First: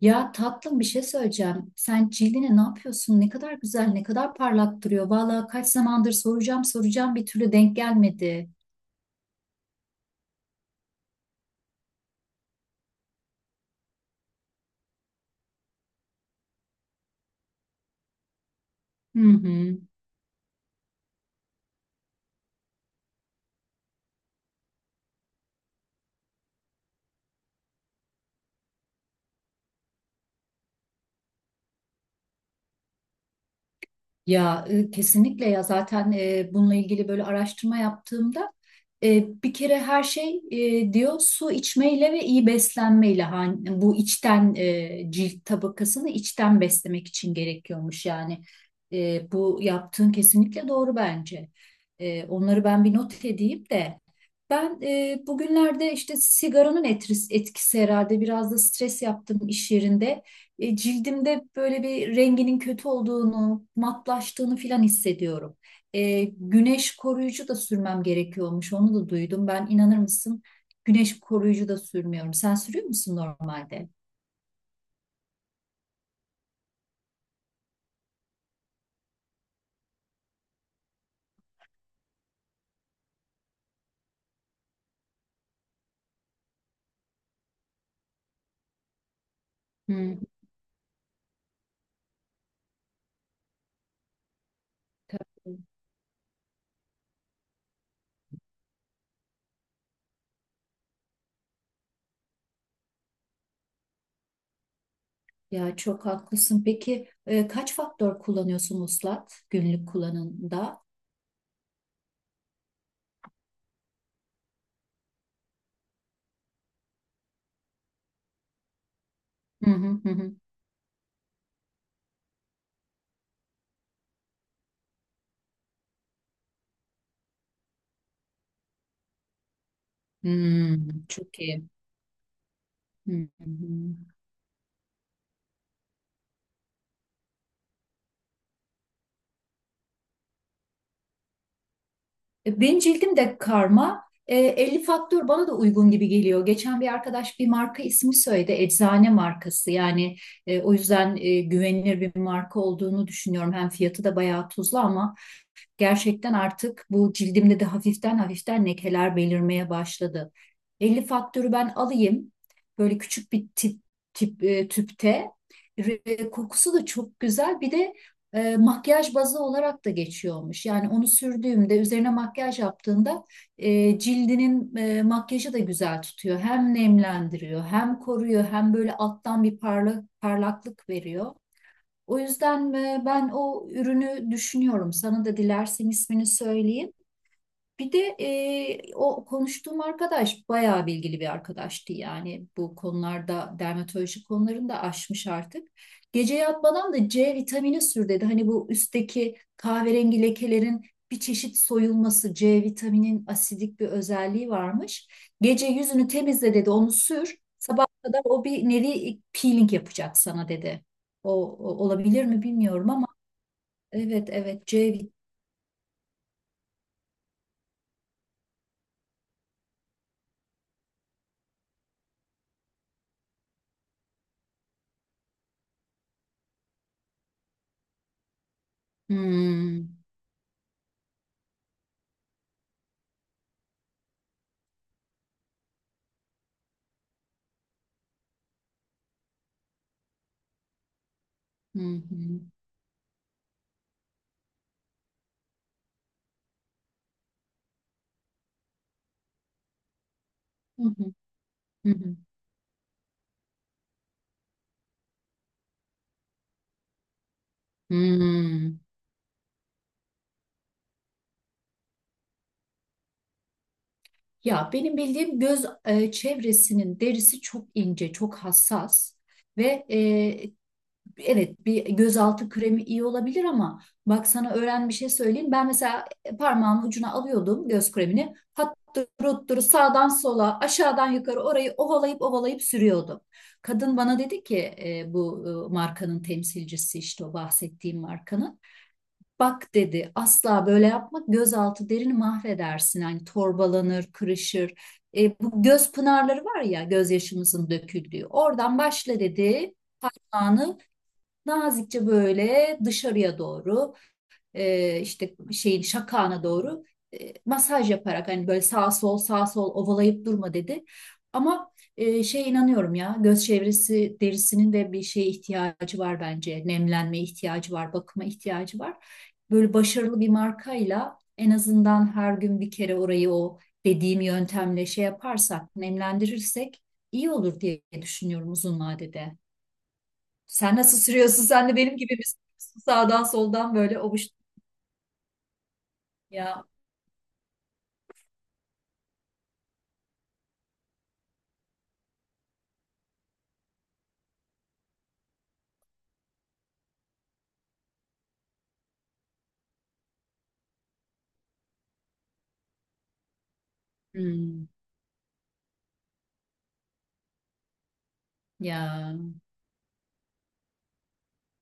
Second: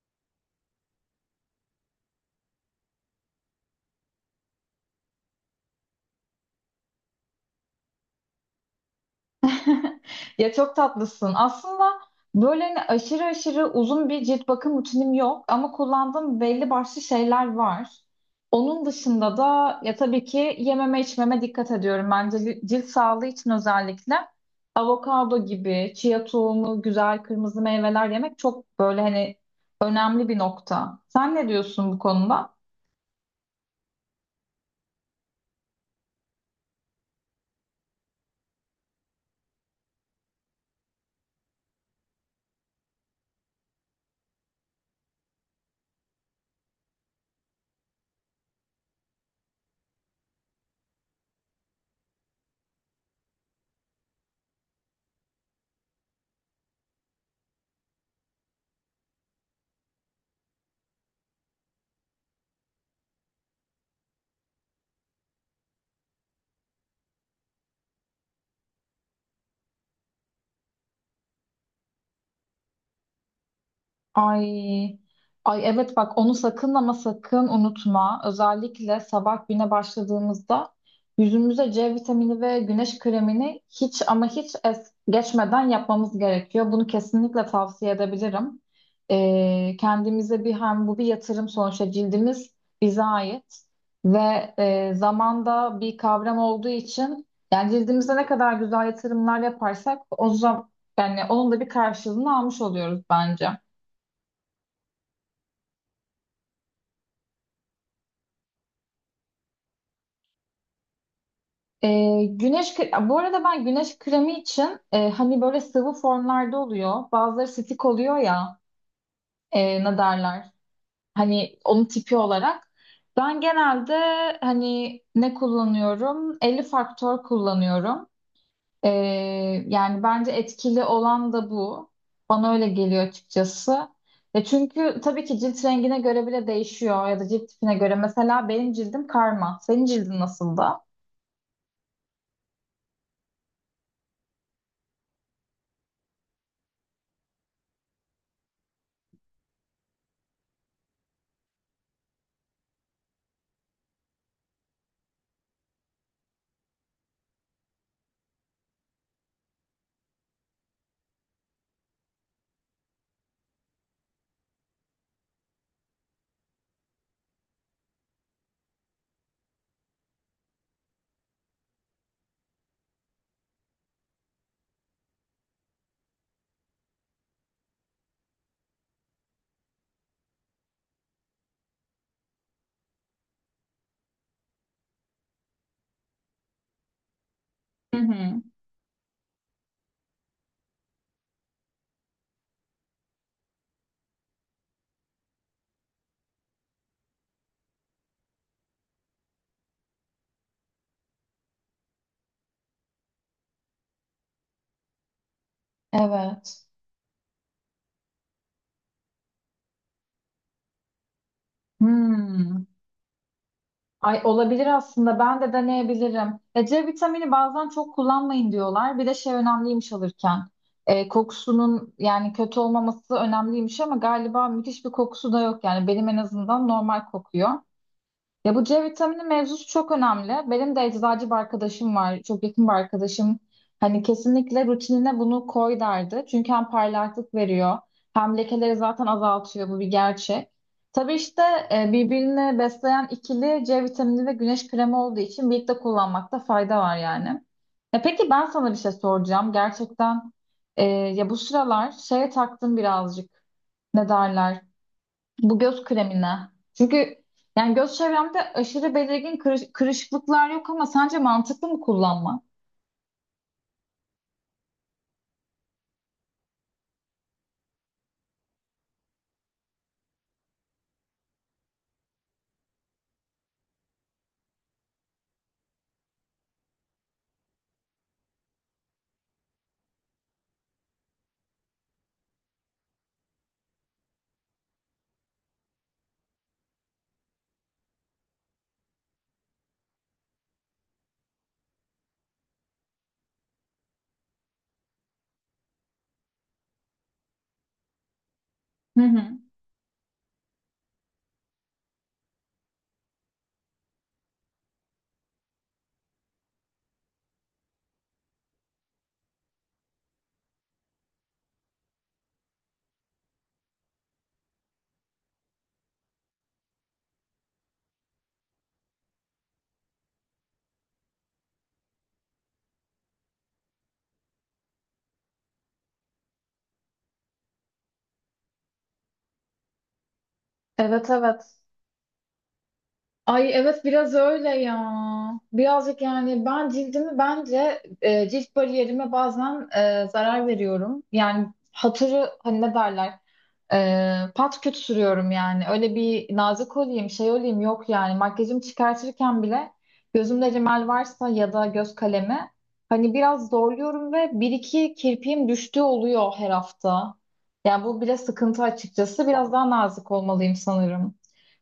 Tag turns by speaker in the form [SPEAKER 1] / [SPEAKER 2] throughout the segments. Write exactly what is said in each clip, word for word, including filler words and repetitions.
[SPEAKER 1] Ya tatlım bir şey söyleyeceğim. Sen cildine ne yapıyorsun? Ne kadar güzel, ne kadar parlak duruyor. Vallahi kaç zamandır soracağım soracağım bir türlü denk gelmedi.
[SPEAKER 2] Ya çok tatlısın. Aslında böyle hani aşırı aşırı uzun bir cilt bakım rutinim yok ama kullandığım belli başlı şeyler var. Onun
[SPEAKER 1] Hı
[SPEAKER 2] dışında
[SPEAKER 1] hı.
[SPEAKER 2] da ya tabii ki yememe içmeme dikkat ediyorum. Bence li- cilt sağlığı için özellikle avokado gibi, chia tohumu, güzel kırmızı meyveler yemek çok böyle hani önemli bir nokta. Sen ne diyorsun bu konuda?
[SPEAKER 1] Ya e, kesinlikle ya zaten e, bununla ilgili böyle araştırma yaptığımda e, bir kere her şey e, diyor su içmeyle ve iyi beslenmeyle hani bu içten e, cilt tabakasını içten beslemek için gerekiyormuş yani. E, bu yaptığın kesinlikle doğru bence. E, onları ben bir not edeyim de ben e, bugünlerde işte sigaranın etkisi, etkisi herhalde biraz da stres yaptım iş yerinde, e, cildimde böyle bir renginin kötü olduğunu, matlaştığını filan hissediyorum. E, güneş koruyucu da sürmem gerekiyormuş. Onu da duydum. Ben inanır mısın? Güneş koruyucu da sürmüyorum. Sen sürüyor musun normalde?
[SPEAKER 2] Ay, ay evet bak onu sakın, ama sakın unutma. Özellikle sabah güne başladığımızda yüzümüze C vitamini ve güneş kremini hiç ama hiç es geçmeden yapmamız gerekiyor. Bunu kesinlikle tavsiye edebilirim. Ee,
[SPEAKER 1] Hı.
[SPEAKER 2] kendimize bir hem bu bir yatırım, sonuçta cildimiz bize ait ve e,
[SPEAKER 1] Tabii.
[SPEAKER 2] zamanda bir kavram olduğu için yani cildimize ne kadar güzel yatırımlar yaparsak o zaman yani onun da bir karşılığını almış oluyoruz bence.
[SPEAKER 1] Ya çok haklısın. Peki e, kaç faktör kullanıyorsun Muslat günlük kullanımda?
[SPEAKER 2] Ee, güneş kre- bu arada ben güneş kremi için e, hani böyle sıvı formlarda oluyor. Bazıları stick oluyor ya,
[SPEAKER 1] Hı
[SPEAKER 2] e,
[SPEAKER 1] hı
[SPEAKER 2] ne
[SPEAKER 1] hı, hı.
[SPEAKER 2] derler? Hani onun tipi olarak. Ben genelde hani ne kullanıyorum? elli faktör kullanıyorum. Ee, yani bence etkili
[SPEAKER 1] Hmm,
[SPEAKER 2] olan
[SPEAKER 1] çok
[SPEAKER 2] da
[SPEAKER 1] iyi.
[SPEAKER 2] bu. Bana öyle geliyor
[SPEAKER 1] Hı
[SPEAKER 2] açıkçası.
[SPEAKER 1] hı.
[SPEAKER 2] Ya çünkü tabii ki cilt rengine göre bile değişiyor ya da cilt tipine göre. Mesela benim cildim karma. Senin cildin nasıl da?
[SPEAKER 1] E, Benim cildim de karma. E, elli faktör bana da uygun gibi geliyor. Geçen bir arkadaş bir marka ismi söyledi. Eczane markası. Yani e, o yüzden e, güvenilir bir marka olduğunu düşünüyorum. Hem fiyatı da bayağı tuzlu ama gerçekten artık bu cildimde de hafiften hafiften lekeler belirmeye başladı. Elli faktörü ben alayım. Böyle küçük bir tip, tip e, tüpte. Re- Kokusu da çok güzel. Bir de e, makyaj bazı olarak da geçiyormuş. Yani onu sürdüğümde üzerine makyaj yaptığında e, cildinin e, makyajı da güzel tutuyor. Hem nemlendiriyor, hem koruyor, hem böyle alttan bir parla, parlaklık veriyor. O yüzden e, ben o ürünü düşünüyorum. Sana da dilersen ismini söyleyeyim. Bir
[SPEAKER 2] Hı
[SPEAKER 1] de
[SPEAKER 2] hı.
[SPEAKER 1] e, o konuştuğum arkadaş bayağı bilgili bir arkadaştı yani bu konularda dermatoloji konularını da aşmış artık. Gece yatmadan da ce vitamini sür dedi. Hani bu üstteki kahverengi lekelerin bir çeşit soyulması, ce vitaminin asidik bir özelliği varmış. Gece yüzünü temizle
[SPEAKER 2] Evet.
[SPEAKER 1] dedi, onu sür. Sabah kadar o bir nevi peeling yapacak sana dedi. O, o olabilir mi
[SPEAKER 2] Hmm.
[SPEAKER 1] bilmiyorum ama
[SPEAKER 2] Ay,
[SPEAKER 1] evet
[SPEAKER 2] olabilir
[SPEAKER 1] evet ce vitamini.
[SPEAKER 2] aslında. Ben de deneyebilirim. E, C vitamini bazen çok kullanmayın diyorlar. Bir de şey önemliymiş alırken. E, kokusunun yani kötü olmaması önemliymiş ama galiba müthiş bir kokusu da yok. Yani benim en azından normal kokuyor. Ya bu C vitamini mevzusu çok
[SPEAKER 1] Hmm.
[SPEAKER 2] önemli. Benim de eczacı bir arkadaşım var. Çok yakın bir arkadaşım. Hani kesinlikle rutinine bunu koy derdi. Çünkü hem parlaklık veriyor, hem lekeleri zaten azaltıyor. Bu bir gerçek. Tabii işte
[SPEAKER 1] Hı
[SPEAKER 2] e,
[SPEAKER 1] hı.
[SPEAKER 2] birbirini besleyen ikili C vitamini ve güneş kremi olduğu için birlikte kullanmakta fayda var yani. E peki, ben sana bir şey soracağım. Gerçekten
[SPEAKER 1] Hı
[SPEAKER 2] e,
[SPEAKER 1] hı.
[SPEAKER 2] ya bu
[SPEAKER 1] Hı
[SPEAKER 2] sıralar
[SPEAKER 1] hı.
[SPEAKER 2] şeye taktım birazcık. Ne derler? Bu göz kremine. Çünkü yani göz çevremde
[SPEAKER 1] Hmm.
[SPEAKER 2] aşırı belirgin kırış- kırışıklıklar yok ama sence mantıklı mı kullanma?
[SPEAKER 1] Ya benim bildiğim göz e, çevresinin derisi çok ince, çok hassas ve e, evet bir gözaltı kremi iyi olabilir ama bak sana öğren bir şey söyleyeyim. Ben mesela parmağımın ucuna alıyordum göz kremini. Hattıruttur sağdan sola, aşağıdan yukarı orayı ovalayıp ovalayıp sürüyordum. Kadın bana dedi ki e, bu e, markanın temsilcisi, işte o bahsettiğim markanın. Bak dedi, asla böyle yapma, gözaltı derini mahvedersin. Hani torbalanır, kırışır. E, bu göz pınarları var ya, gözyaşımızın döküldüğü. Oradan
[SPEAKER 2] Hı
[SPEAKER 1] başla
[SPEAKER 2] hı.
[SPEAKER 1] dedi, parmağını nazikçe böyle dışarıya doğru, e, işte şeyin şakağına doğru e, masaj yaparak, hani böyle sağ sol sağ sol ovalayıp durma dedi. Ama e, şey, inanıyorum ya, göz çevresi derisinin de bir şeye ihtiyacı var bence. Nemlenmeye ihtiyacı var, bakıma ihtiyacı var. Böyle başarılı bir markayla en azından her gün bir kere orayı o dediğim yöntemle şey yaparsak, nemlendirirsek iyi olur diye düşünüyorum uzun vadede. Sen nasıl
[SPEAKER 2] Evet
[SPEAKER 1] sürüyorsun?
[SPEAKER 2] evet.
[SPEAKER 1] Sen de benim gibi misin? Sağdan
[SPEAKER 2] Ay
[SPEAKER 1] soldan
[SPEAKER 2] evet,
[SPEAKER 1] böyle
[SPEAKER 2] biraz
[SPEAKER 1] ovuştun
[SPEAKER 2] öyle ya. Birazcık yani
[SPEAKER 1] ya.
[SPEAKER 2] ben cildimi bence e, cilt bariyerime bazen e, zarar veriyorum. Yani hatırı hani ne derler? Ee, pat küt sürüyorum yani. Öyle bir nazik olayım, şey olayım yok yani. Makyajımı çıkartırken bile gözümde rimel varsa ya da göz kalemi, hani biraz zorluyorum ve bir
[SPEAKER 1] Hmm,
[SPEAKER 2] iki kirpiğim düştüğü oluyor her hafta. Yani bu bile sıkıntı
[SPEAKER 1] ya
[SPEAKER 2] açıkçası. Biraz daha nazik olmalıyım sanırım.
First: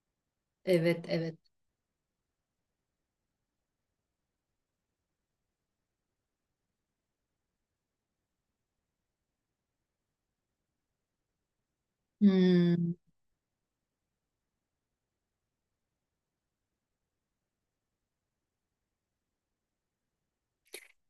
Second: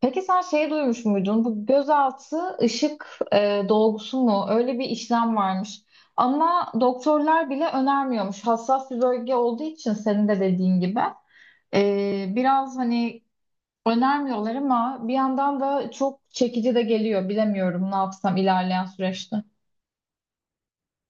[SPEAKER 2] Peki sen şey duymuş
[SPEAKER 1] evet evet.
[SPEAKER 2] muydun? Bu gözaltı ışık e, dolgusu mu? Öyle bir işlem varmış. Ama doktorlar bile önermiyormuş. Hassas bir bölge olduğu için, senin de dediğin gibi. Ee, biraz
[SPEAKER 1] Hmm.
[SPEAKER 2] hani önermiyorlar ama bir yandan da çok çekici de geliyor. Bilemiyorum ne yapsam ilerleyen süreçte.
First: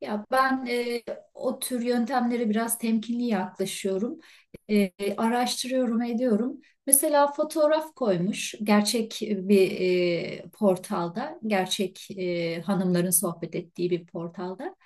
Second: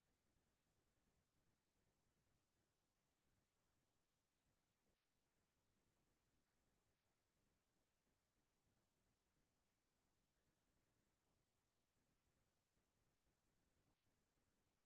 [SPEAKER 1] Ya ben e, o tür yöntemlere biraz temkinli yaklaşıyorum. E, Araştırıyorum, ediyorum. Mesela fotoğraf koymuş gerçek bir e, portalda, gerçek e, hanımların sohbet ettiği bir portalda.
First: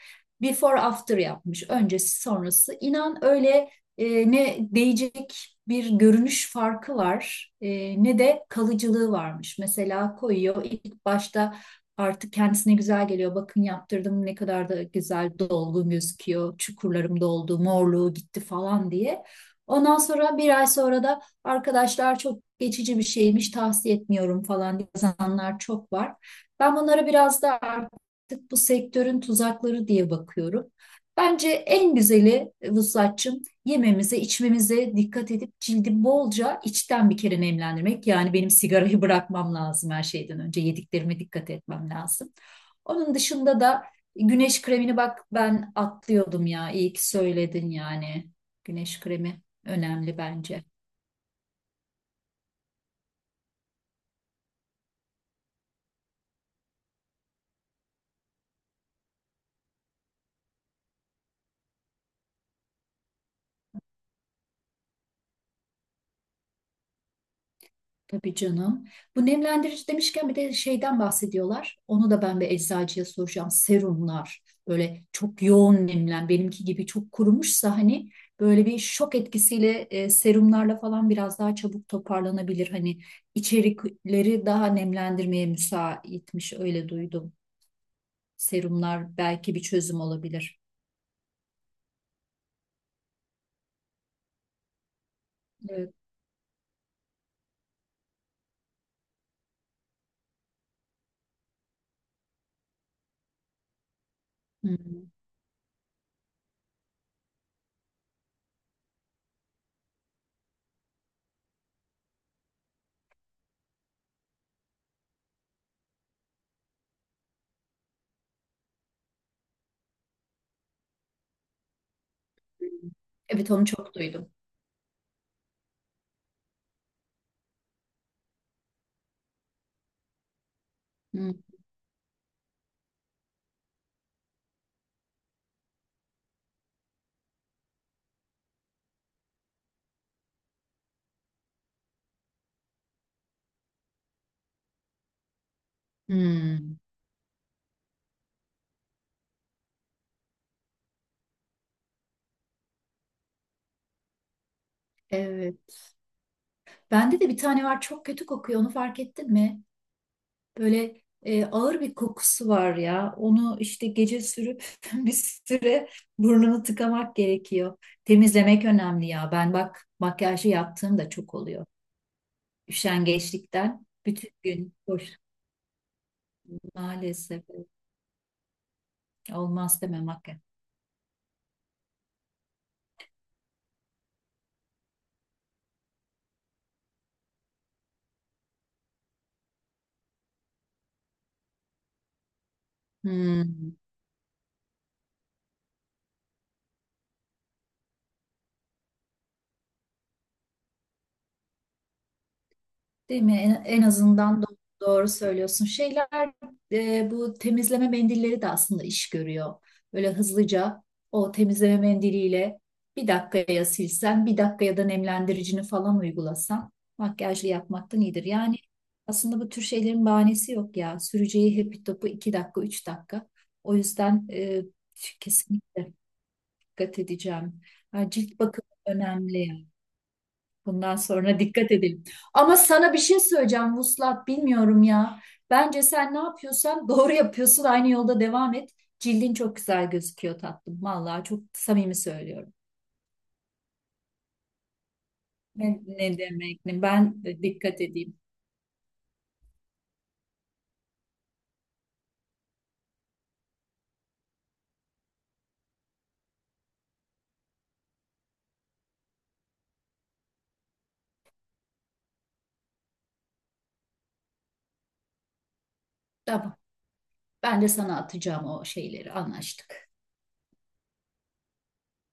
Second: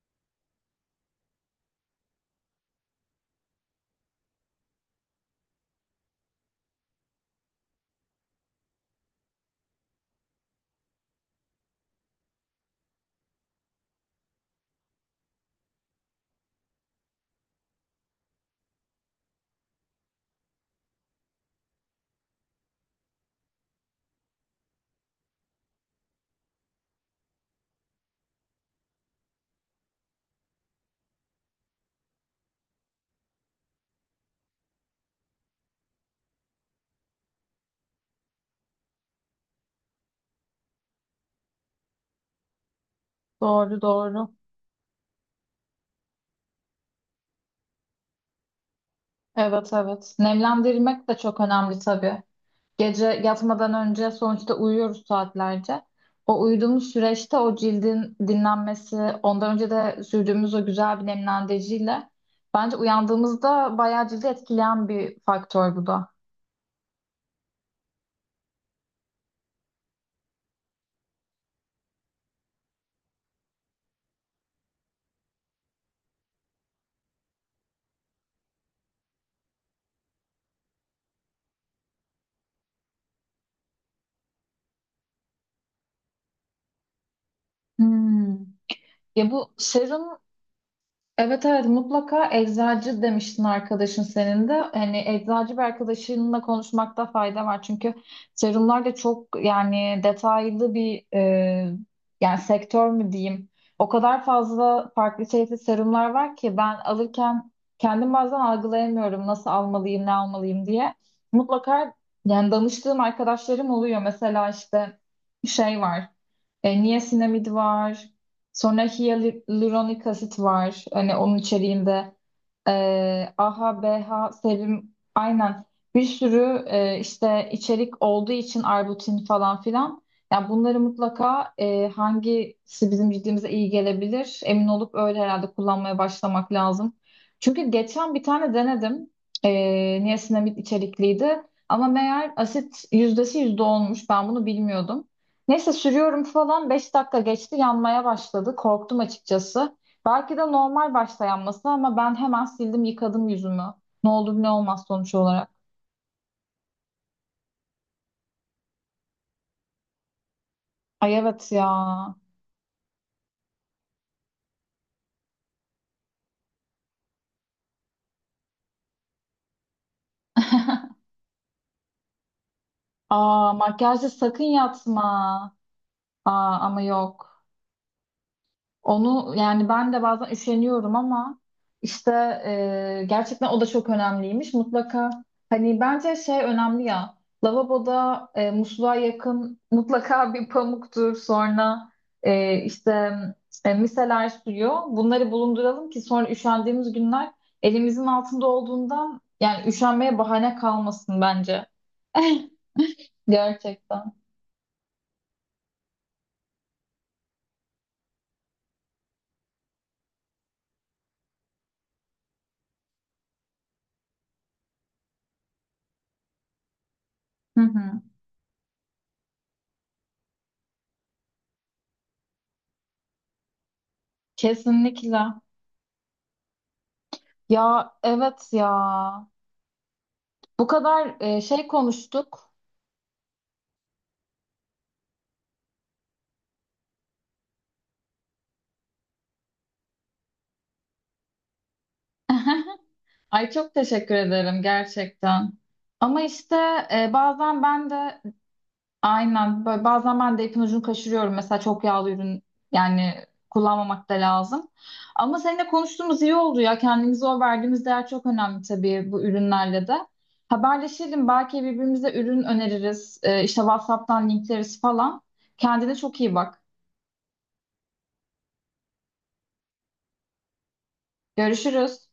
[SPEAKER 1] Before after yapmış, öncesi sonrası. İnan öyle e, ne değecek bir görünüş farkı var, e, ne de kalıcılığı varmış. Mesela koyuyor ilk başta. Artık kendisine güzel geliyor. Bakın yaptırdım, ne kadar da güzel dolgun gözüküyor. Çukurlarım doldu, morluğu gitti falan diye. Ondan sonra bir ay sonra da arkadaşlar çok geçici bir şeymiş, tavsiye etmiyorum falan diye yazanlar çok var. Ben bunlara biraz da artık bu sektörün tuzakları diye bakıyorum. Bence en güzeli e, Vuslatçım, yememize, içmemize dikkat edip cildi bolca içten bir kere nemlendirmek. Yani benim sigarayı bırakmam lazım her şeyden önce. Yediklerime dikkat etmem lazım. Onun dışında
[SPEAKER 2] Doğru
[SPEAKER 1] da
[SPEAKER 2] doğru.
[SPEAKER 1] güneş kremini, bak ben atlıyordum ya. İyi ki söyledin yani. Güneş kremi
[SPEAKER 2] Evet evet.
[SPEAKER 1] önemli bence.
[SPEAKER 2] Nemlendirmek de çok önemli tabii. Gece yatmadan önce sonuçta uyuyoruz saatlerce. O uyuduğumuz süreçte o cildin dinlenmesi, ondan önce de sürdüğümüz o güzel bir nemlendiriciyle bence uyandığımızda bayağı cildi etkileyen bir faktör bu da.
[SPEAKER 1] Tabii canım. Bu nemlendirici demişken bir de şeyden bahsediyorlar. Onu da ben bir eczacıya soracağım. Serumlar böyle çok yoğun nemlen, benimki gibi çok kurumuşsa hani böyle bir şok etkisiyle e, serumlarla falan biraz daha çabuk toparlanabilir. Hani içerikleri daha nemlendirmeye müsaitmiş, öyle duydum.
[SPEAKER 2] Hmm.
[SPEAKER 1] Serumlar
[SPEAKER 2] Ya bu
[SPEAKER 1] belki bir çözüm
[SPEAKER 2] serum,
[SPEAKER 1] olabilir.
[SPEAKER 2] evet evet, mutlaka eczacı demiştin arkadaşın senin de. Hani eczacı bir
[SPEAKER 1] Evet.
[SPEAKER 2] arkadaşınla konuşmakta fayda var. Çünkü serumlar da çok, yani detaylı bir e, yani sektör mü diyeyim. O kadar fazla
[SPEAKER 1] Hmm.
[SPEAKER 2] farklı çeşitli serumlar var ki ben alırken kendim bazen algılayamıyorum nasıl almalıyım ne almalıyım diye. Mutlaka yani danıştığım arkadaşlarım oluyor. Mesela işte şey var. E, niasinamid var. Sonra hyaluronik asit var. Hani onun içeriğinde ee,
[SPEAKER 1] Evet, onu
[SPEAKER 2] A H A,
[SPEAKER 1] çok duydum.
[SPEAKER 2] B H, serum, aynen bir sürü e, işte içerik olduğu için, Arbutin falan filan. Yani bunları
[SPEAKER 1] Hmm.
[SPEAKER 2] mutlaka e, hangisi bizim cildimize iyi gelebilir emin olup öyle herhalde kullanmaya başlamak lazım. Çünkü geçen bir tane denedim. E, niasinamid içerikliydi. Ama meğer asit yüzdesi yüzde olmuş. Ben bunu bilmiyordum. Neyse sürüyorum falan,
[SPEAKER 1] Hmm.
[SPEAKER 2] beş dakika geçti yanmaya başladı. Korktum açıkçası. Belki de normal başlayan, ama ben hemen sildim, yıkadım yüzümü. Ne olur ne olmaz sonuç olarak.
[SPEAKER 1] Evet. Bende de bir tane var, çok kötü kokuyor, onu fark ettin mi? Böyle
[SPEAKER 2] Ay
[SPEAKER 1] e,
[SPEAKER 2] evet ya.
[SPEAKER 1] ağır bir kokusu var ya. Onu işte gece sürüp bir süre burnunu tıkamak gerekiyor. Temizlemek önemli ya. Ben bak makyajı yaptığım da çok oluyor.
[SPEAKER 2] Aa,
[SPEAKER 1] Üşengeçlikten
[SPEAKER 2] makyajda
[SPEAKER 1] bütün
[SPEAKER 2] sakın
[SPEAKER 1] gün
[SPEAKER 2] yatma.
[SPEAKER 1] boş.
[SPEAKER 2] Aa, ama yok.
[SPEAKER 1] Maalesef
[SPEAKER 2] Onu yani
[SPEAKER 1] olmaz
[SPEAKER 2] ben
[SPEAKER 1] deme
[SPEAKER 2] de bazen
[SPEAKER 1] makyaj.
[SPEAKER 2] üşeniyorum ama işte e, gerçekten o da çok önemliymiş. Mutlaka hani bence şey önemli ya, lavaboda e, musluğa yakın mutlaka bir pamuktur, sonra e, işte
[SPEAKER 1] Hmm.
[SPEAKER 2] e, miseler suyu, bunları bulunduralım ki sonra üşendiğimiz günler elimizin altında olduğundan yani üşenmeye bahane kalmasın bence.
[SPEAKER 1] Değil mi? En, en
[SPEAKER 2] Gerçekten.
[SPEAKER 1] azından do- doğru söylüyorsun. Şeyler, e, bu temizleme mendilleri de aslında iş görüyor. Böyle hızlıca o temizleme mendiliyle bir dakikaya silsen, bir dakikaya da nemlendiricini falan uygulasan, makyajlı
[SPEAKER 2] Hı
[SPEAKER 1] yapmaktan
[SPEAKER 2] hı.
[SPEAKER 1] iyidir. Yani aslında bu tür şeylerin bahanesi yok ya. Süreceği happy topu iki dakika, üç dakika. O yüzden e,
[SPEAKER 2] Kesinlikle.
[SPEAKER 1] kesinlikle dikkat edeceğim.
[SPEAKER 2] Ya
[SPEAKER 1] Ha, cilt
[SPEAKER 2] evet ya.
[SPEAKER 1] bakımı önemli yani.
[SPEAKER 2] Bu
[SPEAKER 1] Bundan
[SPEAKER 2] kadar
[SPEAKER 1] sonra
[SPEAKER 2] e, şey
[SPEAKER 1] dikkat edelim.
[SPEAKER 2] konuştuk.
[SPEAKER 1] Ama sana bir şey söyleyeceğim Vuslat, bilmiyorum ya. Bence sen ne yapıyorsan doğru yapıyorsun. Aynı yolda devam et. Cildin çok güzel gözüküyor tatlım. Vallahi çok samimi söylüyorum.
[SPEAKER 2] Ay, çok teşekkür ederim gerçekten.
[SPEAKER 1] Ne, ne
[SPEAKER 2] Ama işte
[SPEAKER 1] demek ne?
[SPEAKER 2] e,
[SPEAKER 1] Ben de
[SPEAKER 2] bazen
[SPEAKER 1] dikkat
[SPEAKER 2] ben
[SPEAKER 1] edeyim.
[SPEAKER 2] de aynen, böyle bazen ben de ipin ucunu kaçırıyorum. Mesela çok yağlı ürün yani kullanmamak da lazım. Ama seninle konuştuğumuz iyi oldu ya. Kendimize o verdiğimiz değer çok önemli tabii, bu ürünlerle de. Haberleşelim, belki birbirimize ürün öneririz. E, işte WhatsApp'tan linkleriz falan. Kendine çok iyi
[SPEAKER 1] Tamam.
[SPEAKER 2] bak.
[SPEAKER 1] Ben de sana atacağım o şeyleri. Anlaştık.
[SPEAKER 2] Görüşürüz.